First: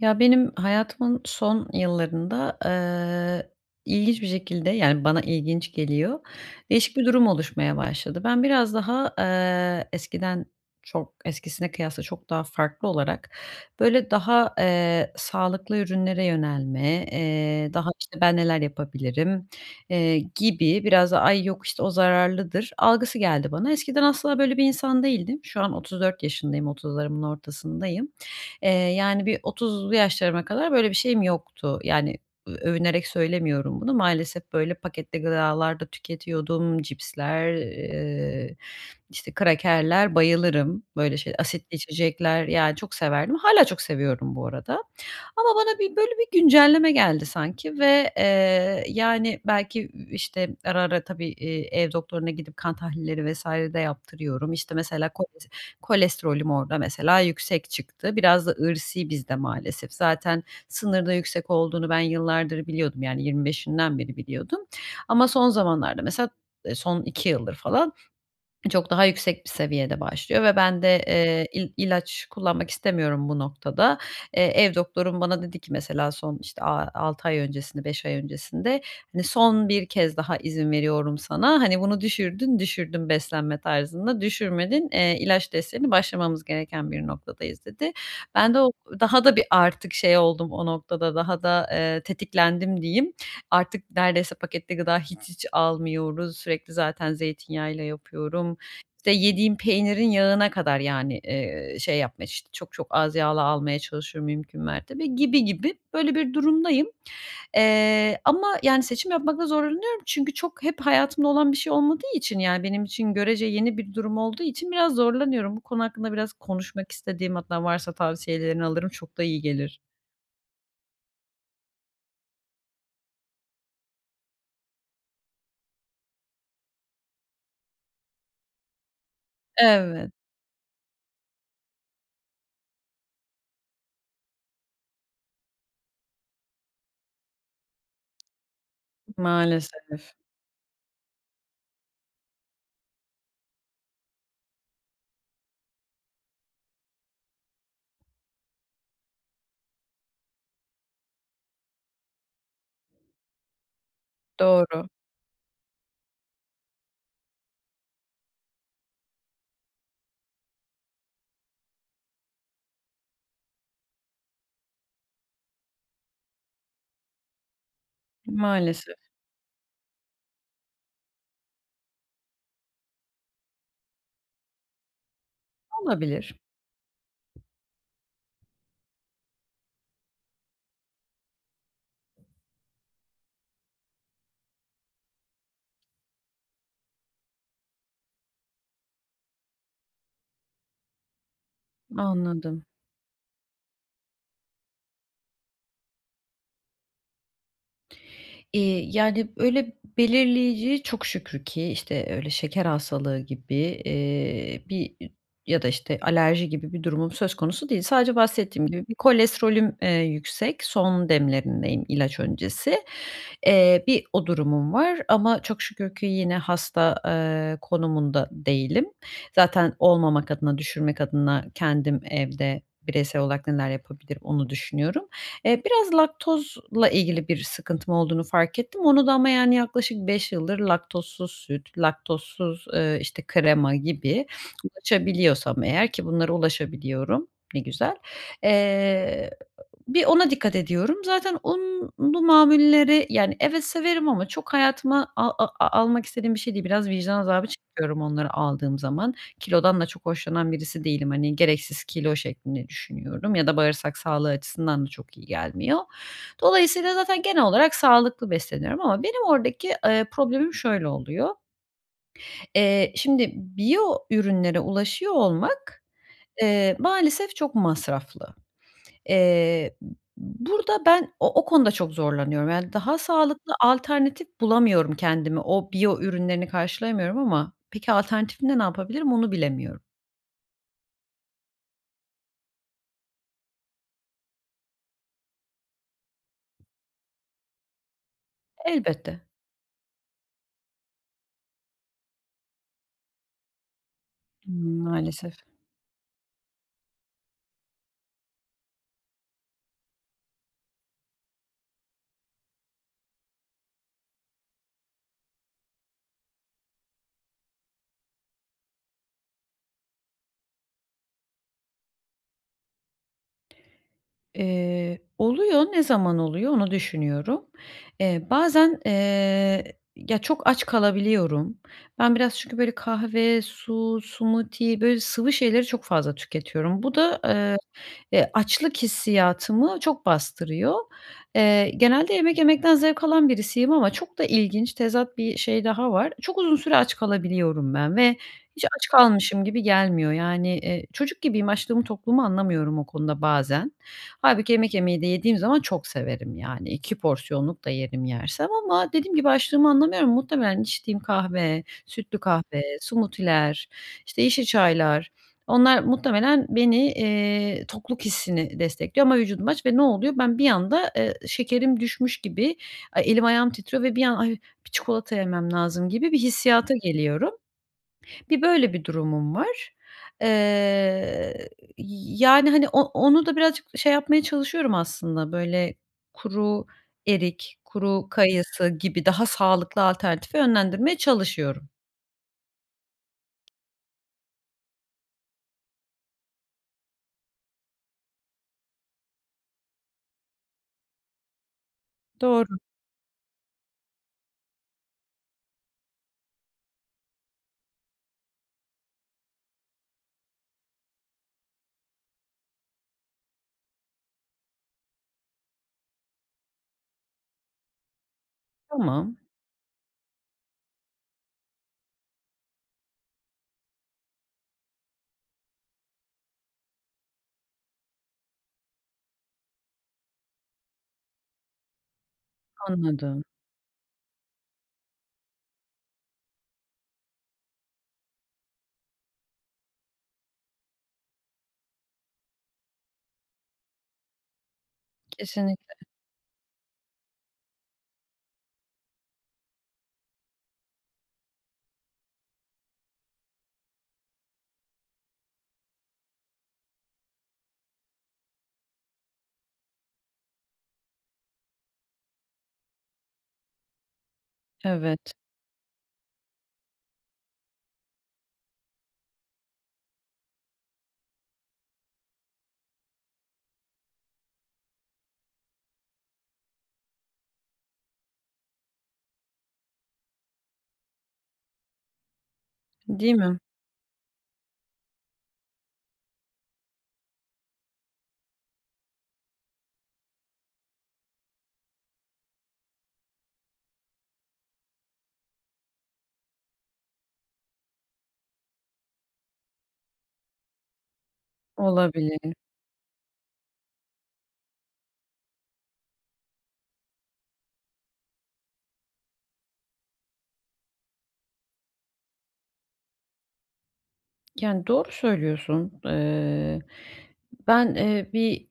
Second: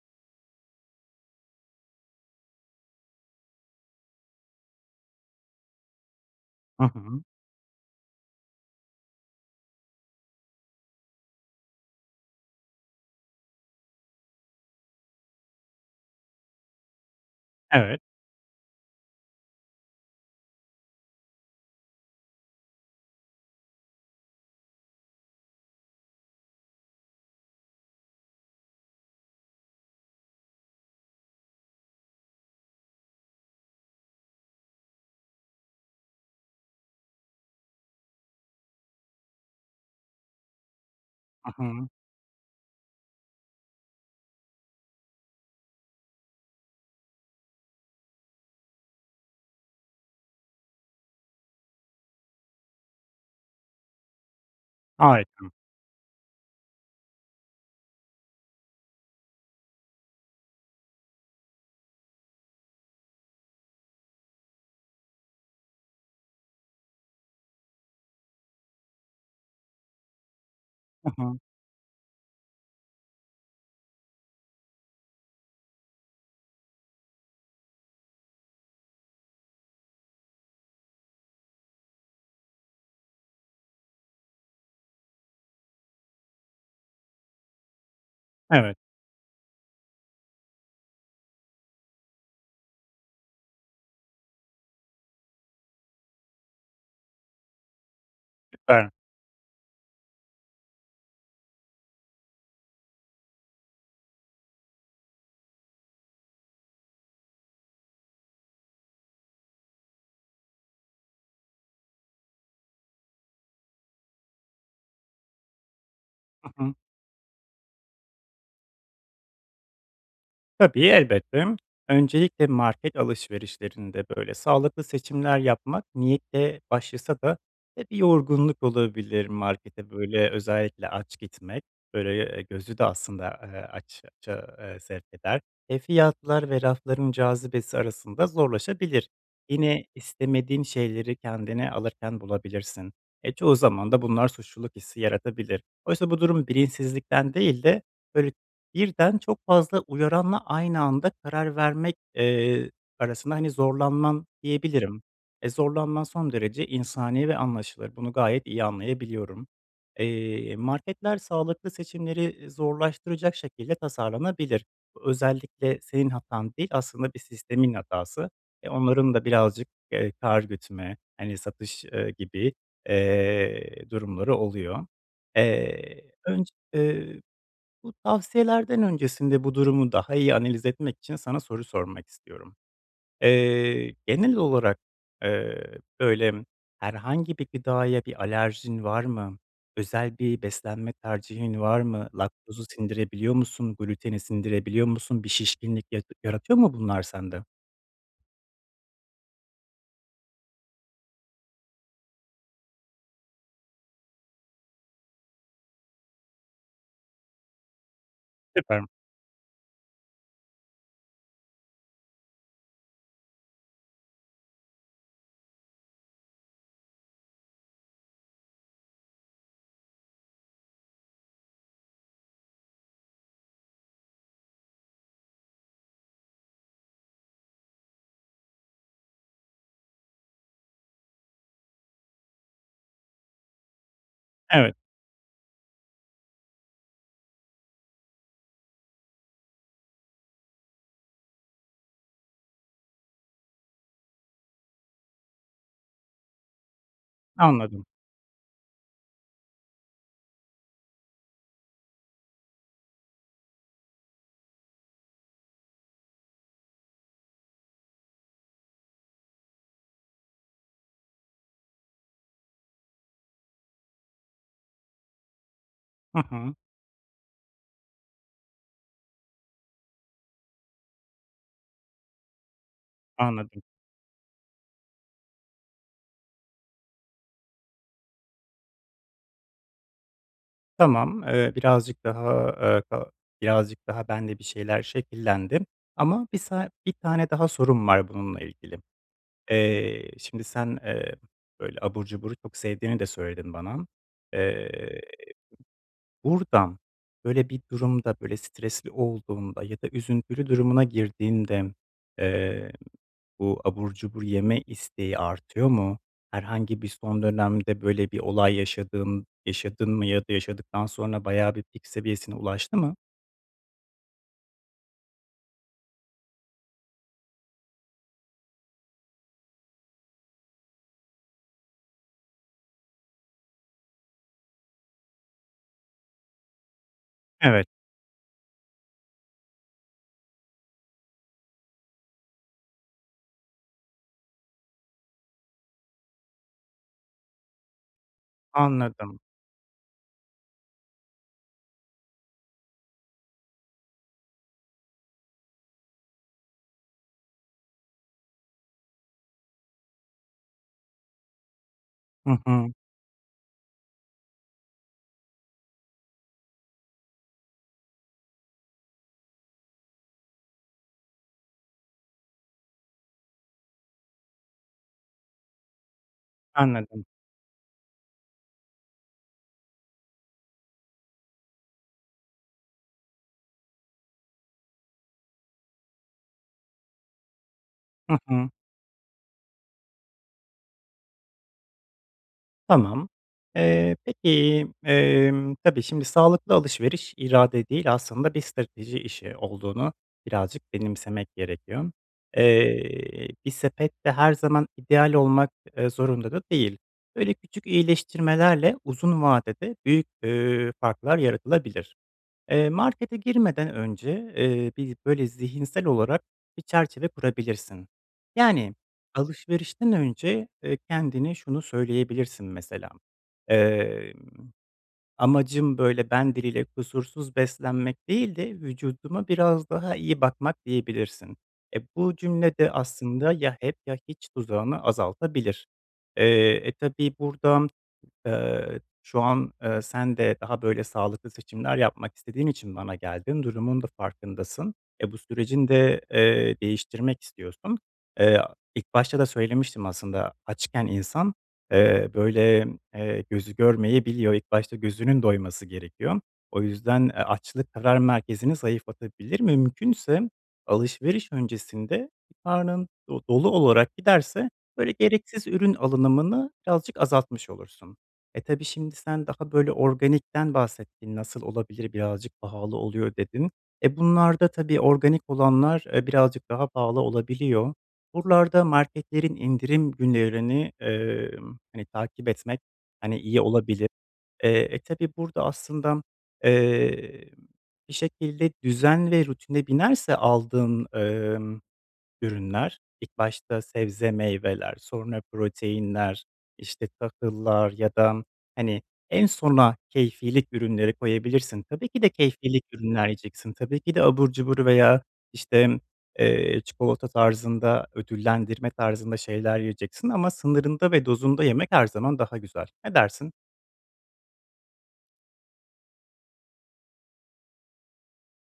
Ya benim hayatımın son yıllarında, ııı, ilginç bir şekilde, yani, bana ilginç geliyor, Hı değişik bir hı. durum oluşmaya başladı. Ben biraz daha, ııı, eskiden, çok eskisine kıyasla, çok daha farklı olarak, böyle, daha, eee, sağlıklı ürünlere yönelme, eee, daha, Evet. işte, ben neler yapabilirim, eee, gibi, biraz da "ay yok işte o zararlıdır" algısı geldi bana. Eskiden asla böyle bir insan değildim. Şu an 34 yaşındayım, 30' larımın ortasındayım. Eee, yani bir 30'lu yaşlarıma kadar böyle bir şeyim yoktu. Yani, ö övünerek söylemiyorum bunu maalesef, böyle, paketli gıdalar da tüketiyordum, cipsler, eee, işte, krakerler, bayılırım. Böyle şeyle Hı asitli hı. içecekler ya çok severdim. Hâlâ çok seviyorum bu arada. Ama bana bir böyle, bir güncelleme geldi sanki ve, eee, yani, belki, i işte, ara, ara, tabii, eee, ev doktoruna gidip kan tahlilleri vs. de yaptırıyorum, işte, mesela koles Harika. kolesterolüm orada mesela yüksek çıktı, biraz da irsî bizde maalesef. Zaten, sınırda, yüksek olduğunu ben yıllardır biliyordum yani 25' imden beri biliyordum. Ama son zamanlarda, mesela, ııı, son 2 yıldır falan, çok daha yüksek bir seviyede başlıyor ve ben de, Hı hı. eee, il ilaç kullanmak istemiyorum bu noktada. Eee, ev doktorum bana dedi ki mesela, son işte a 6 ay öncesini 5 ay öncesinde, hani, "Son 1 kez daha izin veriyorum sana, hani, bunu düşürdün düşürdün beslenme tarzında, düşürmedin, eee, ilaç desteğine başlamamız gereken bir noktadayız." Dedi. Ben de o Evet. daha da bir artık şey oldum, o noktada daha da, eee, tetiklendim diyeyim. Artık neredeyse paketli gıda hiç hiç almıyoruz. Sürekli zaten zeytinyağıyla yapıyorum, Süper. işte, yediğim peynirin yağına kadar yani, eee, şey yapma ş çok çok az yağlı almaya çalışıyorum mümkün mertebe, gibi gibi böyle bir durumdayım. Eee, ama, yani, seçim yapmakta zorlanıyorum çünkü çok, hep hayatımda olan bir şey olmadığı için yani, benim için görece yeni bir durum olduğu için biraz zorlanıyorum. Bu konu hakkında biraz Hı hı. konuşmak istedim, hatta varsa tavsiyelerini alırım, çok da iyi gelir. Tabii, elbette. Öncelikle market alışverişlerinde böyle sağlıklı seçimler yapmak niyetle başlasa da, eee, bir yorgunluk olabilir, markete Evet. böyle, özellikle aç gitmek, böyle, eee, gözü de aslında, eee, aç aça, eee, sevk eder. Eee, fiyatlar ve rafların cazibesi arasında zorlaşabilir. Yine Maalesef. istemediğin şeyleri kendine alırken bulabilirsin. Eee, çoğu zaman da bunlar suçluluk hissi yaratabilir. Oysa bu durum bilinçsizlikten değil de, böyle birden çok fazla uyaranla aynı anda karar vermek, eee, arasında hani zorlanman Doğru. diyebilirim. Eee, zorlanman son derece insani ve anlaşılır, bunu gayet iyi anlayabiliyorum. Eee, marketler sağlıklı seçimleri, iii, zorlaştıracak şekilde tasarlanabilir. Bu özellikle senin hatan değil, aslında bir sistemin hatası. Eee, Maalesef. onların da birazcık, eee, kâr gütme, hani satış, eee, gibi, eee, durumları oluyor. Eee, Olabilir. önce, eee, bu tavsiyelerden öncesinde bu durumu daha iyi analiz etmek için sana soru sormak istiyorum. Eee, genel olarak, eee, böyle, herhangi bir gıdaya bir alerjin var mı? Özel bir beslenme tercihin var mı? Anladım. Laktozu sindirebiliyor musun? Gluteni sindirebiliyor musun? Bir şişkinlik yar yaratıyor mu bunlar sende? İii, yani, öyle, belirleyici çok şükür ki, işte, öyle, şeker hastalığı gibi, eee, bir, iii, ya da, işte, alerji gibi bir durumum söz konusu değil. Sadece bahsettiğim gibi [unintelligible] bir kolesterolüm, eee, yüksek, son demlerindeyim ilaç öncesi. Eee, bir o durumum var ama çok şükür ki yine hasta, eee, konumunda değilim. Zaten olmamak adına, düşürmek adına kendim evde bireysel olarak neler yapabilirim, onu düşünüyorum. Eee, biraz laktozla ilgili bir sıkıntım olduğunu fark ettim. Onu da ama, yani, yaklaşık 5 yıldır laktozsuz süt, laktozsuz, eee, işte, krema gibi Evet. ulaşabiliyorsam eğer ki bunlara ulaşabiliyorum, ne güzel. Eee, bir ona dikkat ediyorum. Zaten unlu mamulleri, yani, evet, severim ama çok hayatıma a a almak istediğim bir şey değil, biraz vicdan azabı Anladım. çekiyorum onları aldığım zaman. Kilodan da çok hoşlanan birisi değilim, hani, gereksiz kilo şeklinde düşünüyorum ya da bağırsak sağlığı açısından da çok iyi gelmiyor. Dolayısıyla zaten genel olarak sağlıklı besleniyorum ama benim oradaki, ııı, problemim şöyle oluyor: Eee, şimdi biyo ürünlere ulaşıyor olmak, Hı hı. eee, maalesef çok masraflı. Eee, b b burada ben o o konuda çok zorlanıyorum. Yani daha sağlıklı Anladım. alternatif bulamıyorum kendime, o biyo ürünlerini karşılayamıyorum ama peki, alternatifinde ne yapabilirim, onu bilemiyorum. Tamam, eee, birazcık daha, eee, ka birazcık daha bende bir şeyler şekillendi. Ama bir sa 1 tane daha sorum var bununla ilgili. Elbette. Eee, şimdi sen, eee, böyle abur cuburu çok sevdiğini de söyledin bana. Eee, Maalesef. buradan böyle bir durumda, böyle stresli olduğunda ya da üzüntülü durumuna girdiğinde, eee, bu abur cubur yeme isteği artıyor mu? Herhangi bir son dönemde böyle bir olay yaşadın yaşadın mı ya da yaşadıktan sonra bayağı bir pik seviyesine ulaştı mı? Eee, oluyor, ne zaman oluyor, onu düşünüyorum. Eee, bazen, eee, ya, çok aç kalabiliyorum. Ben biraz çünkü böyle kahve, su, smoothie, böyle sıvı şeyleri çok fazla tüketiyorum. Bu da, ııı, Evet. e, açlık hissiyatımı çok bastırıyor. Eee, genelde yemek yemekten zevk alan birisiyim ama çok da ilginç, tezat bir şey daha var. Çok uzun süre aç kalabiliyorum ben ve hiç aç Anladım. kalmışım gibi gelmiyor. Yani, eee, çocuk gibiyim, açlığımı, tokluğumu anlamıyorum o konuda bazen. Hâlbuki yemek yemeyi de yediğim zaman çok severim, yani 2 porsiyonluk da yerim yersem ama dediğim gibi, açlığımı anlamıyorum. Muhtemelen içtiğim kahve, sütlü Hı kahve, hı. smoothie'ler işte yeşil çaylar, onlar muhtemelen beni, eee, tokluk hissini destekliyor ama vücudum aç ve ne oluyor? Ben bir anda, ııı, şekerim düşmüş gibi, ay, elim ayağım titriyor ve bir an "Ay, bir çikolata yemem lazım." gibi bir hissiyata Anladım. geliyorum. Bir böyle bir durumum var. Eee, y yani, hani, o onu da birazcık şey yapmaya çalışıyorum aslında, böyle kuru erik, kuru Hı hı. kayısı gibi daha sağlıklı alternatife yönlendirmeye çalışıyorum. Tamam, eee, peki, emm, tabii şimdi sağlıklı alışveriş irade değil aslında bir strateji işi olduğunu birazcık benimsemek gerekiyor. Doğru. Eee, bir sepette her zaman ideal olmak, eee, zorunda da değil. Böyle, küçük iyileştirmelerle uzun vadede büyük, iii, farklar yaratılabilir. Eee, markete girmeden önce, eee, bir böyle zihinsel olarak bir çerçeve kurabilirsin. Yani Tamam. alışverişten önce, eee, kendine şunu söyleyebilirsin, mesela, eee, "Amacım, böyle, ben diliyle kusursuz beslenmek değil de, vücuduma biraz daha iyi bakmak.", diyebilirsin. Eee, bu cümle de Anladım. aslında ya hep ya hiç tuzağını azaltabilir. Eee, e, tabii burada, eee, şu an, eee, sen de daha böyle sağlıklı seçimler yapmak istediğin için bana geldin, durumun da farkındasın, eee, bu sürecin Kesinlikle. de, eee, değiştirmek istiyorsun. Eee, ilk başta da söylemiştim aslında açken insan, eee, böyle, eee, gözü görmeyebiliyor, ilk başta gözünün doyması gerekiyor. O yüzden, eee, açlık, karar merkezini zayıflatabilir. Mümkünse alışveriş öncesinde karnın do dolu olarak giderse böyle Evet. gereksiz ürün alınımını birazcık azaltmış olursun. E, tabii şimdi sen daha böyle organikten bahsettin "Nasıl olabilir? Birazcık pahalı oluyor.", dedin. Eee, bunlarda tabii organik olanlar, eee, birazcık daha pahalı olabiliyor. Buralarda marketlerin indirim günlerini, eee, hani, takip etmek, Değil hani, mi? iyi olabilir. Eee, e, tabii burada aslında, eee, bir şekilde düzen ve rutine binerse aldığın, emm, ürünler ilk başta sebze, meyveler, sonra proteinler, işte, tahıllar ya da, hani, en sona keyfilik ürünleri koyabilirsin. Tabii ki de Olabilir. keyfilik ürünler yiyeceksin, tabii ki de abur cubur veya, işte, eee, çikolata tarzında, ödüllendirme tarzında şeyler yiyeceksin ama sınırında ve dozunda yemek her zaman daha güzel. Ne dersin? Yani, doğru söylüyorsun. Eee, ben, eee, bir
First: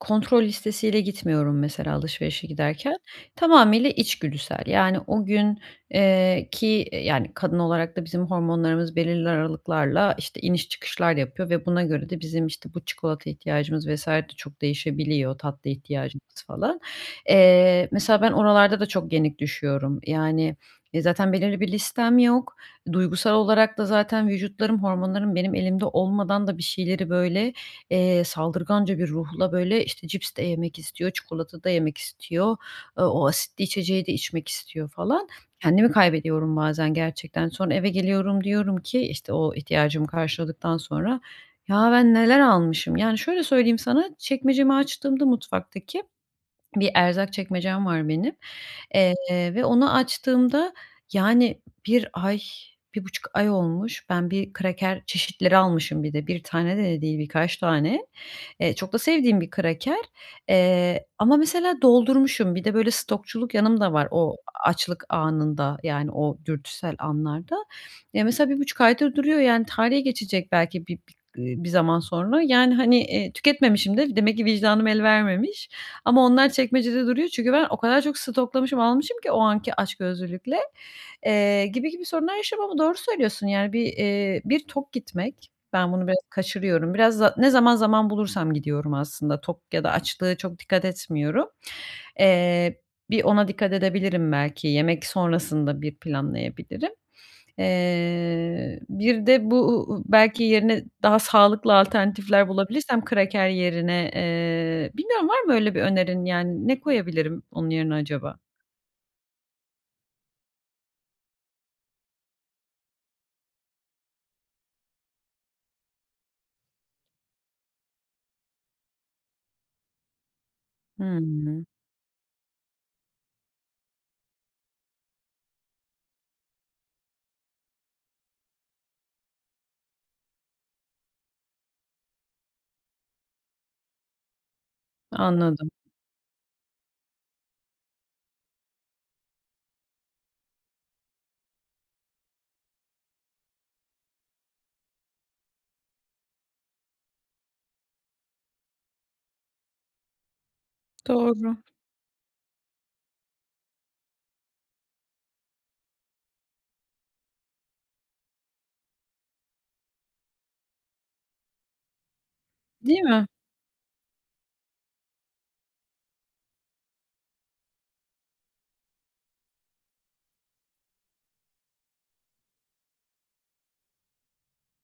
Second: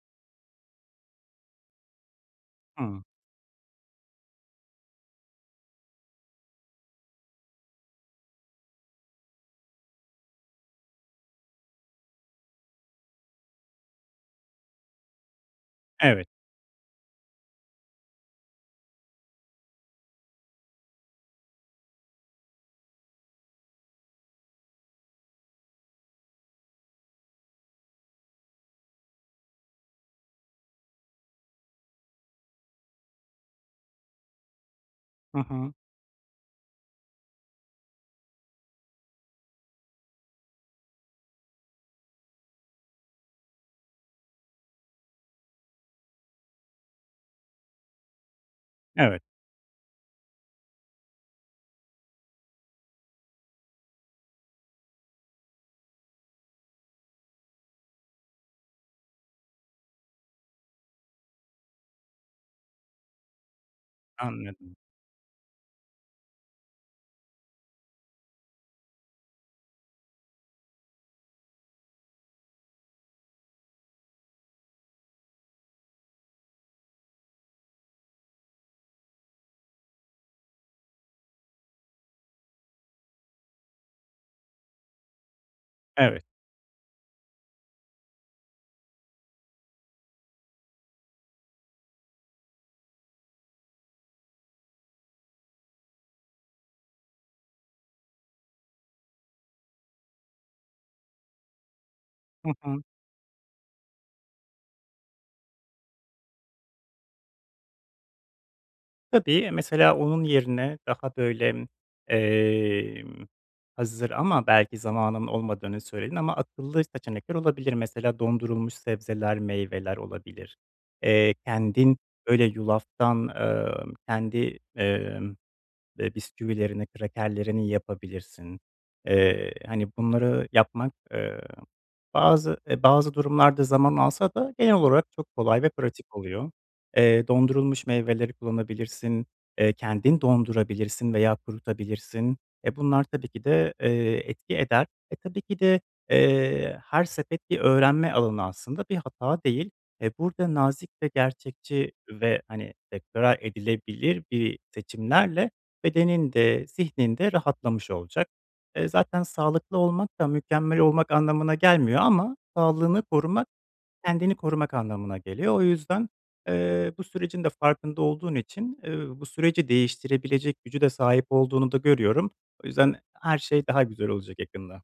kontrol listesiyle gitmiyorum mesela alışverişe giderken. Hıı. Tamamıyla içgüdüsel, yani, o gün, eee, ki yani kadın olarak da bizim hormonlarımız belirli aralıklarla işte iniş çıkışlar yapıyor ve buna göre de bizim, işte, bu çikolata ihtiyacımız vs. de çok değişebiliyor, tatlı Evet. ihtiyacımız falan. Eee, mesela ben oralarda da çok yenik düşüyorum. Yani, e, zaten belirli bir listem yok, duygusal olarak da zaten vücutlarım hormonlarım benim elimde olmadan da bir şeyleri böyle, eee, saldırganca bir ruhla böyle işte cips de yemek istiyor, çikolata da yemek istiyor, aaa, o asitli içeceği de içmek istiyor falan. Hı hı. Kendimi kaybediyorum bazen gerçekten. Sonra eve geliyorum, diyorum ki işte, o ihtiyacımı karşıladıktan sonra, "Ya ben neler almışım?" Yani şöyle söyleyeyim sana, çekmecemi açtığımda, mutfaktaki bir erzak çekmecem var benim, eee, Evet. ve onu açtığımda yani 1 ay, 1,5 ay olmuş ben bir kraker çeşitleri almışım. Bir de 1 tane de de değil, birkaç tane. Eee, çok da sevdiğim bir kraker, eee, ama mesela doldurmuşum. Bir de böyle stokçuluk yanımda var o Anladım. açlık anında, yani o dürtüsel anlarda. Ya, mesela 1,5 aydır duruyor, yani tarihi geçecek belki bi bi eee, bir zaman sonra, yani, hani, eee, tüketmemişim de, demek ki vicdanım el vermemiş. Ama onlar çekmecede duruyor. Çünkü ben o kadar çok stoklamışım, almışım ki o anki açgözlülükle, eee, gibi gibi sorunlar yaşıyorum ama doğru söylüyorsun. Yani, bir, eee, bir tok gitmek, ben bunu biraz Evet. kaçırıyorum. Biraz za ne zaman zaman bulursam gidiyorum aslında, tok ya da açlığa çok dikkat etmiyorum. Eee, bir ona dikkat edebilirim belki, yemek sonrasında bir planlayabilirim. Eee, bir de bu u u belki yerine daha sağlıklı alternatifler Hı hı. bulabilirsem kraker yerine. Eee, bilmiyorum, var mı öyle bir önerin? Yani ne koyabilirim onun yerine acaba? Tabii. Eee, mesela onun yerine daha böyle, emm, hazır ama belki zamanın olmadığını söyledin ama akıllı seçenekler olabilir. Mesela dondurulmuş sebzeler, meyveler olabilir. Eee, Hımm. kendin böyle yulaftan, emm, kendi, emm, eee, bisküvilerini, krakerlerini yapabilirsin. Eee, hani, bunları yapmak, eee, bazı, eee, bazı durumlarda zaman alsa da genel olarak çok kolay ve Anladım. pratik oluyor. Eee, dondurulmuş meyveleri kullanabilirsin, eee, kendin dondurabilirsin veya kurutabilirsin. Eee, bunlar tabii ki de, eee, etki eder. Eee, tabii ki de, eee, her sepet bir öğrenme alanı aslında bir hata değil. Eee, burada nazik ve Doğru. gerçekçi ve, hani [unintelligible] edilebilir bir seçimlerle bedenin de, zihnin de rahatlamış olacak. Eee, zaten sağlıklı olmak da mükemmel olmak anlamına gelmiyor ama Değil sağlığını mi? korumak kendini korumak anlamına geliyor. O yüzden, eee, bu sürecin de farkında olduğun için, eee, bu süreci değiştirebilecek gücü de sahip olduğunu da görüyorum. O yüzden her şey daha güzel olacak yakında.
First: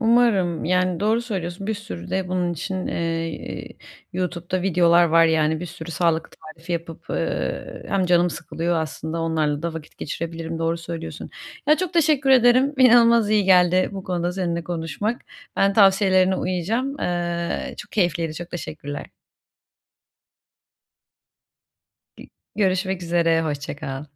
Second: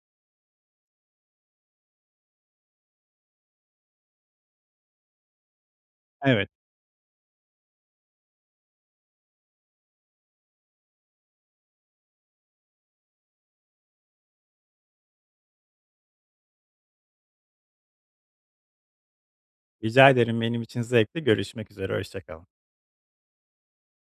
Umarım. Yani, doğru söylüyorsun, bir sürü de bunun için, eee, YouTube'da videolar var. Yani, bir sürü sağlık Evet. tarifi yapıp, eee, hem canım sıkılıyor, aslında onlarla da vakit geçirebilirim, doğru söylüyorsun. Ya, çok teşekkür ederim, inanılmaz iyi geldi bu konuda seninle konuşmak. Ben tavsiyelerine uyacağım. Eee, çok keyifliydi, çok teşekkürler. Rica ederim. Benim için zevkti. Görüşmek üzere, hoşça [unintelligible] kal. Görüşmek üzere, hoşça kal.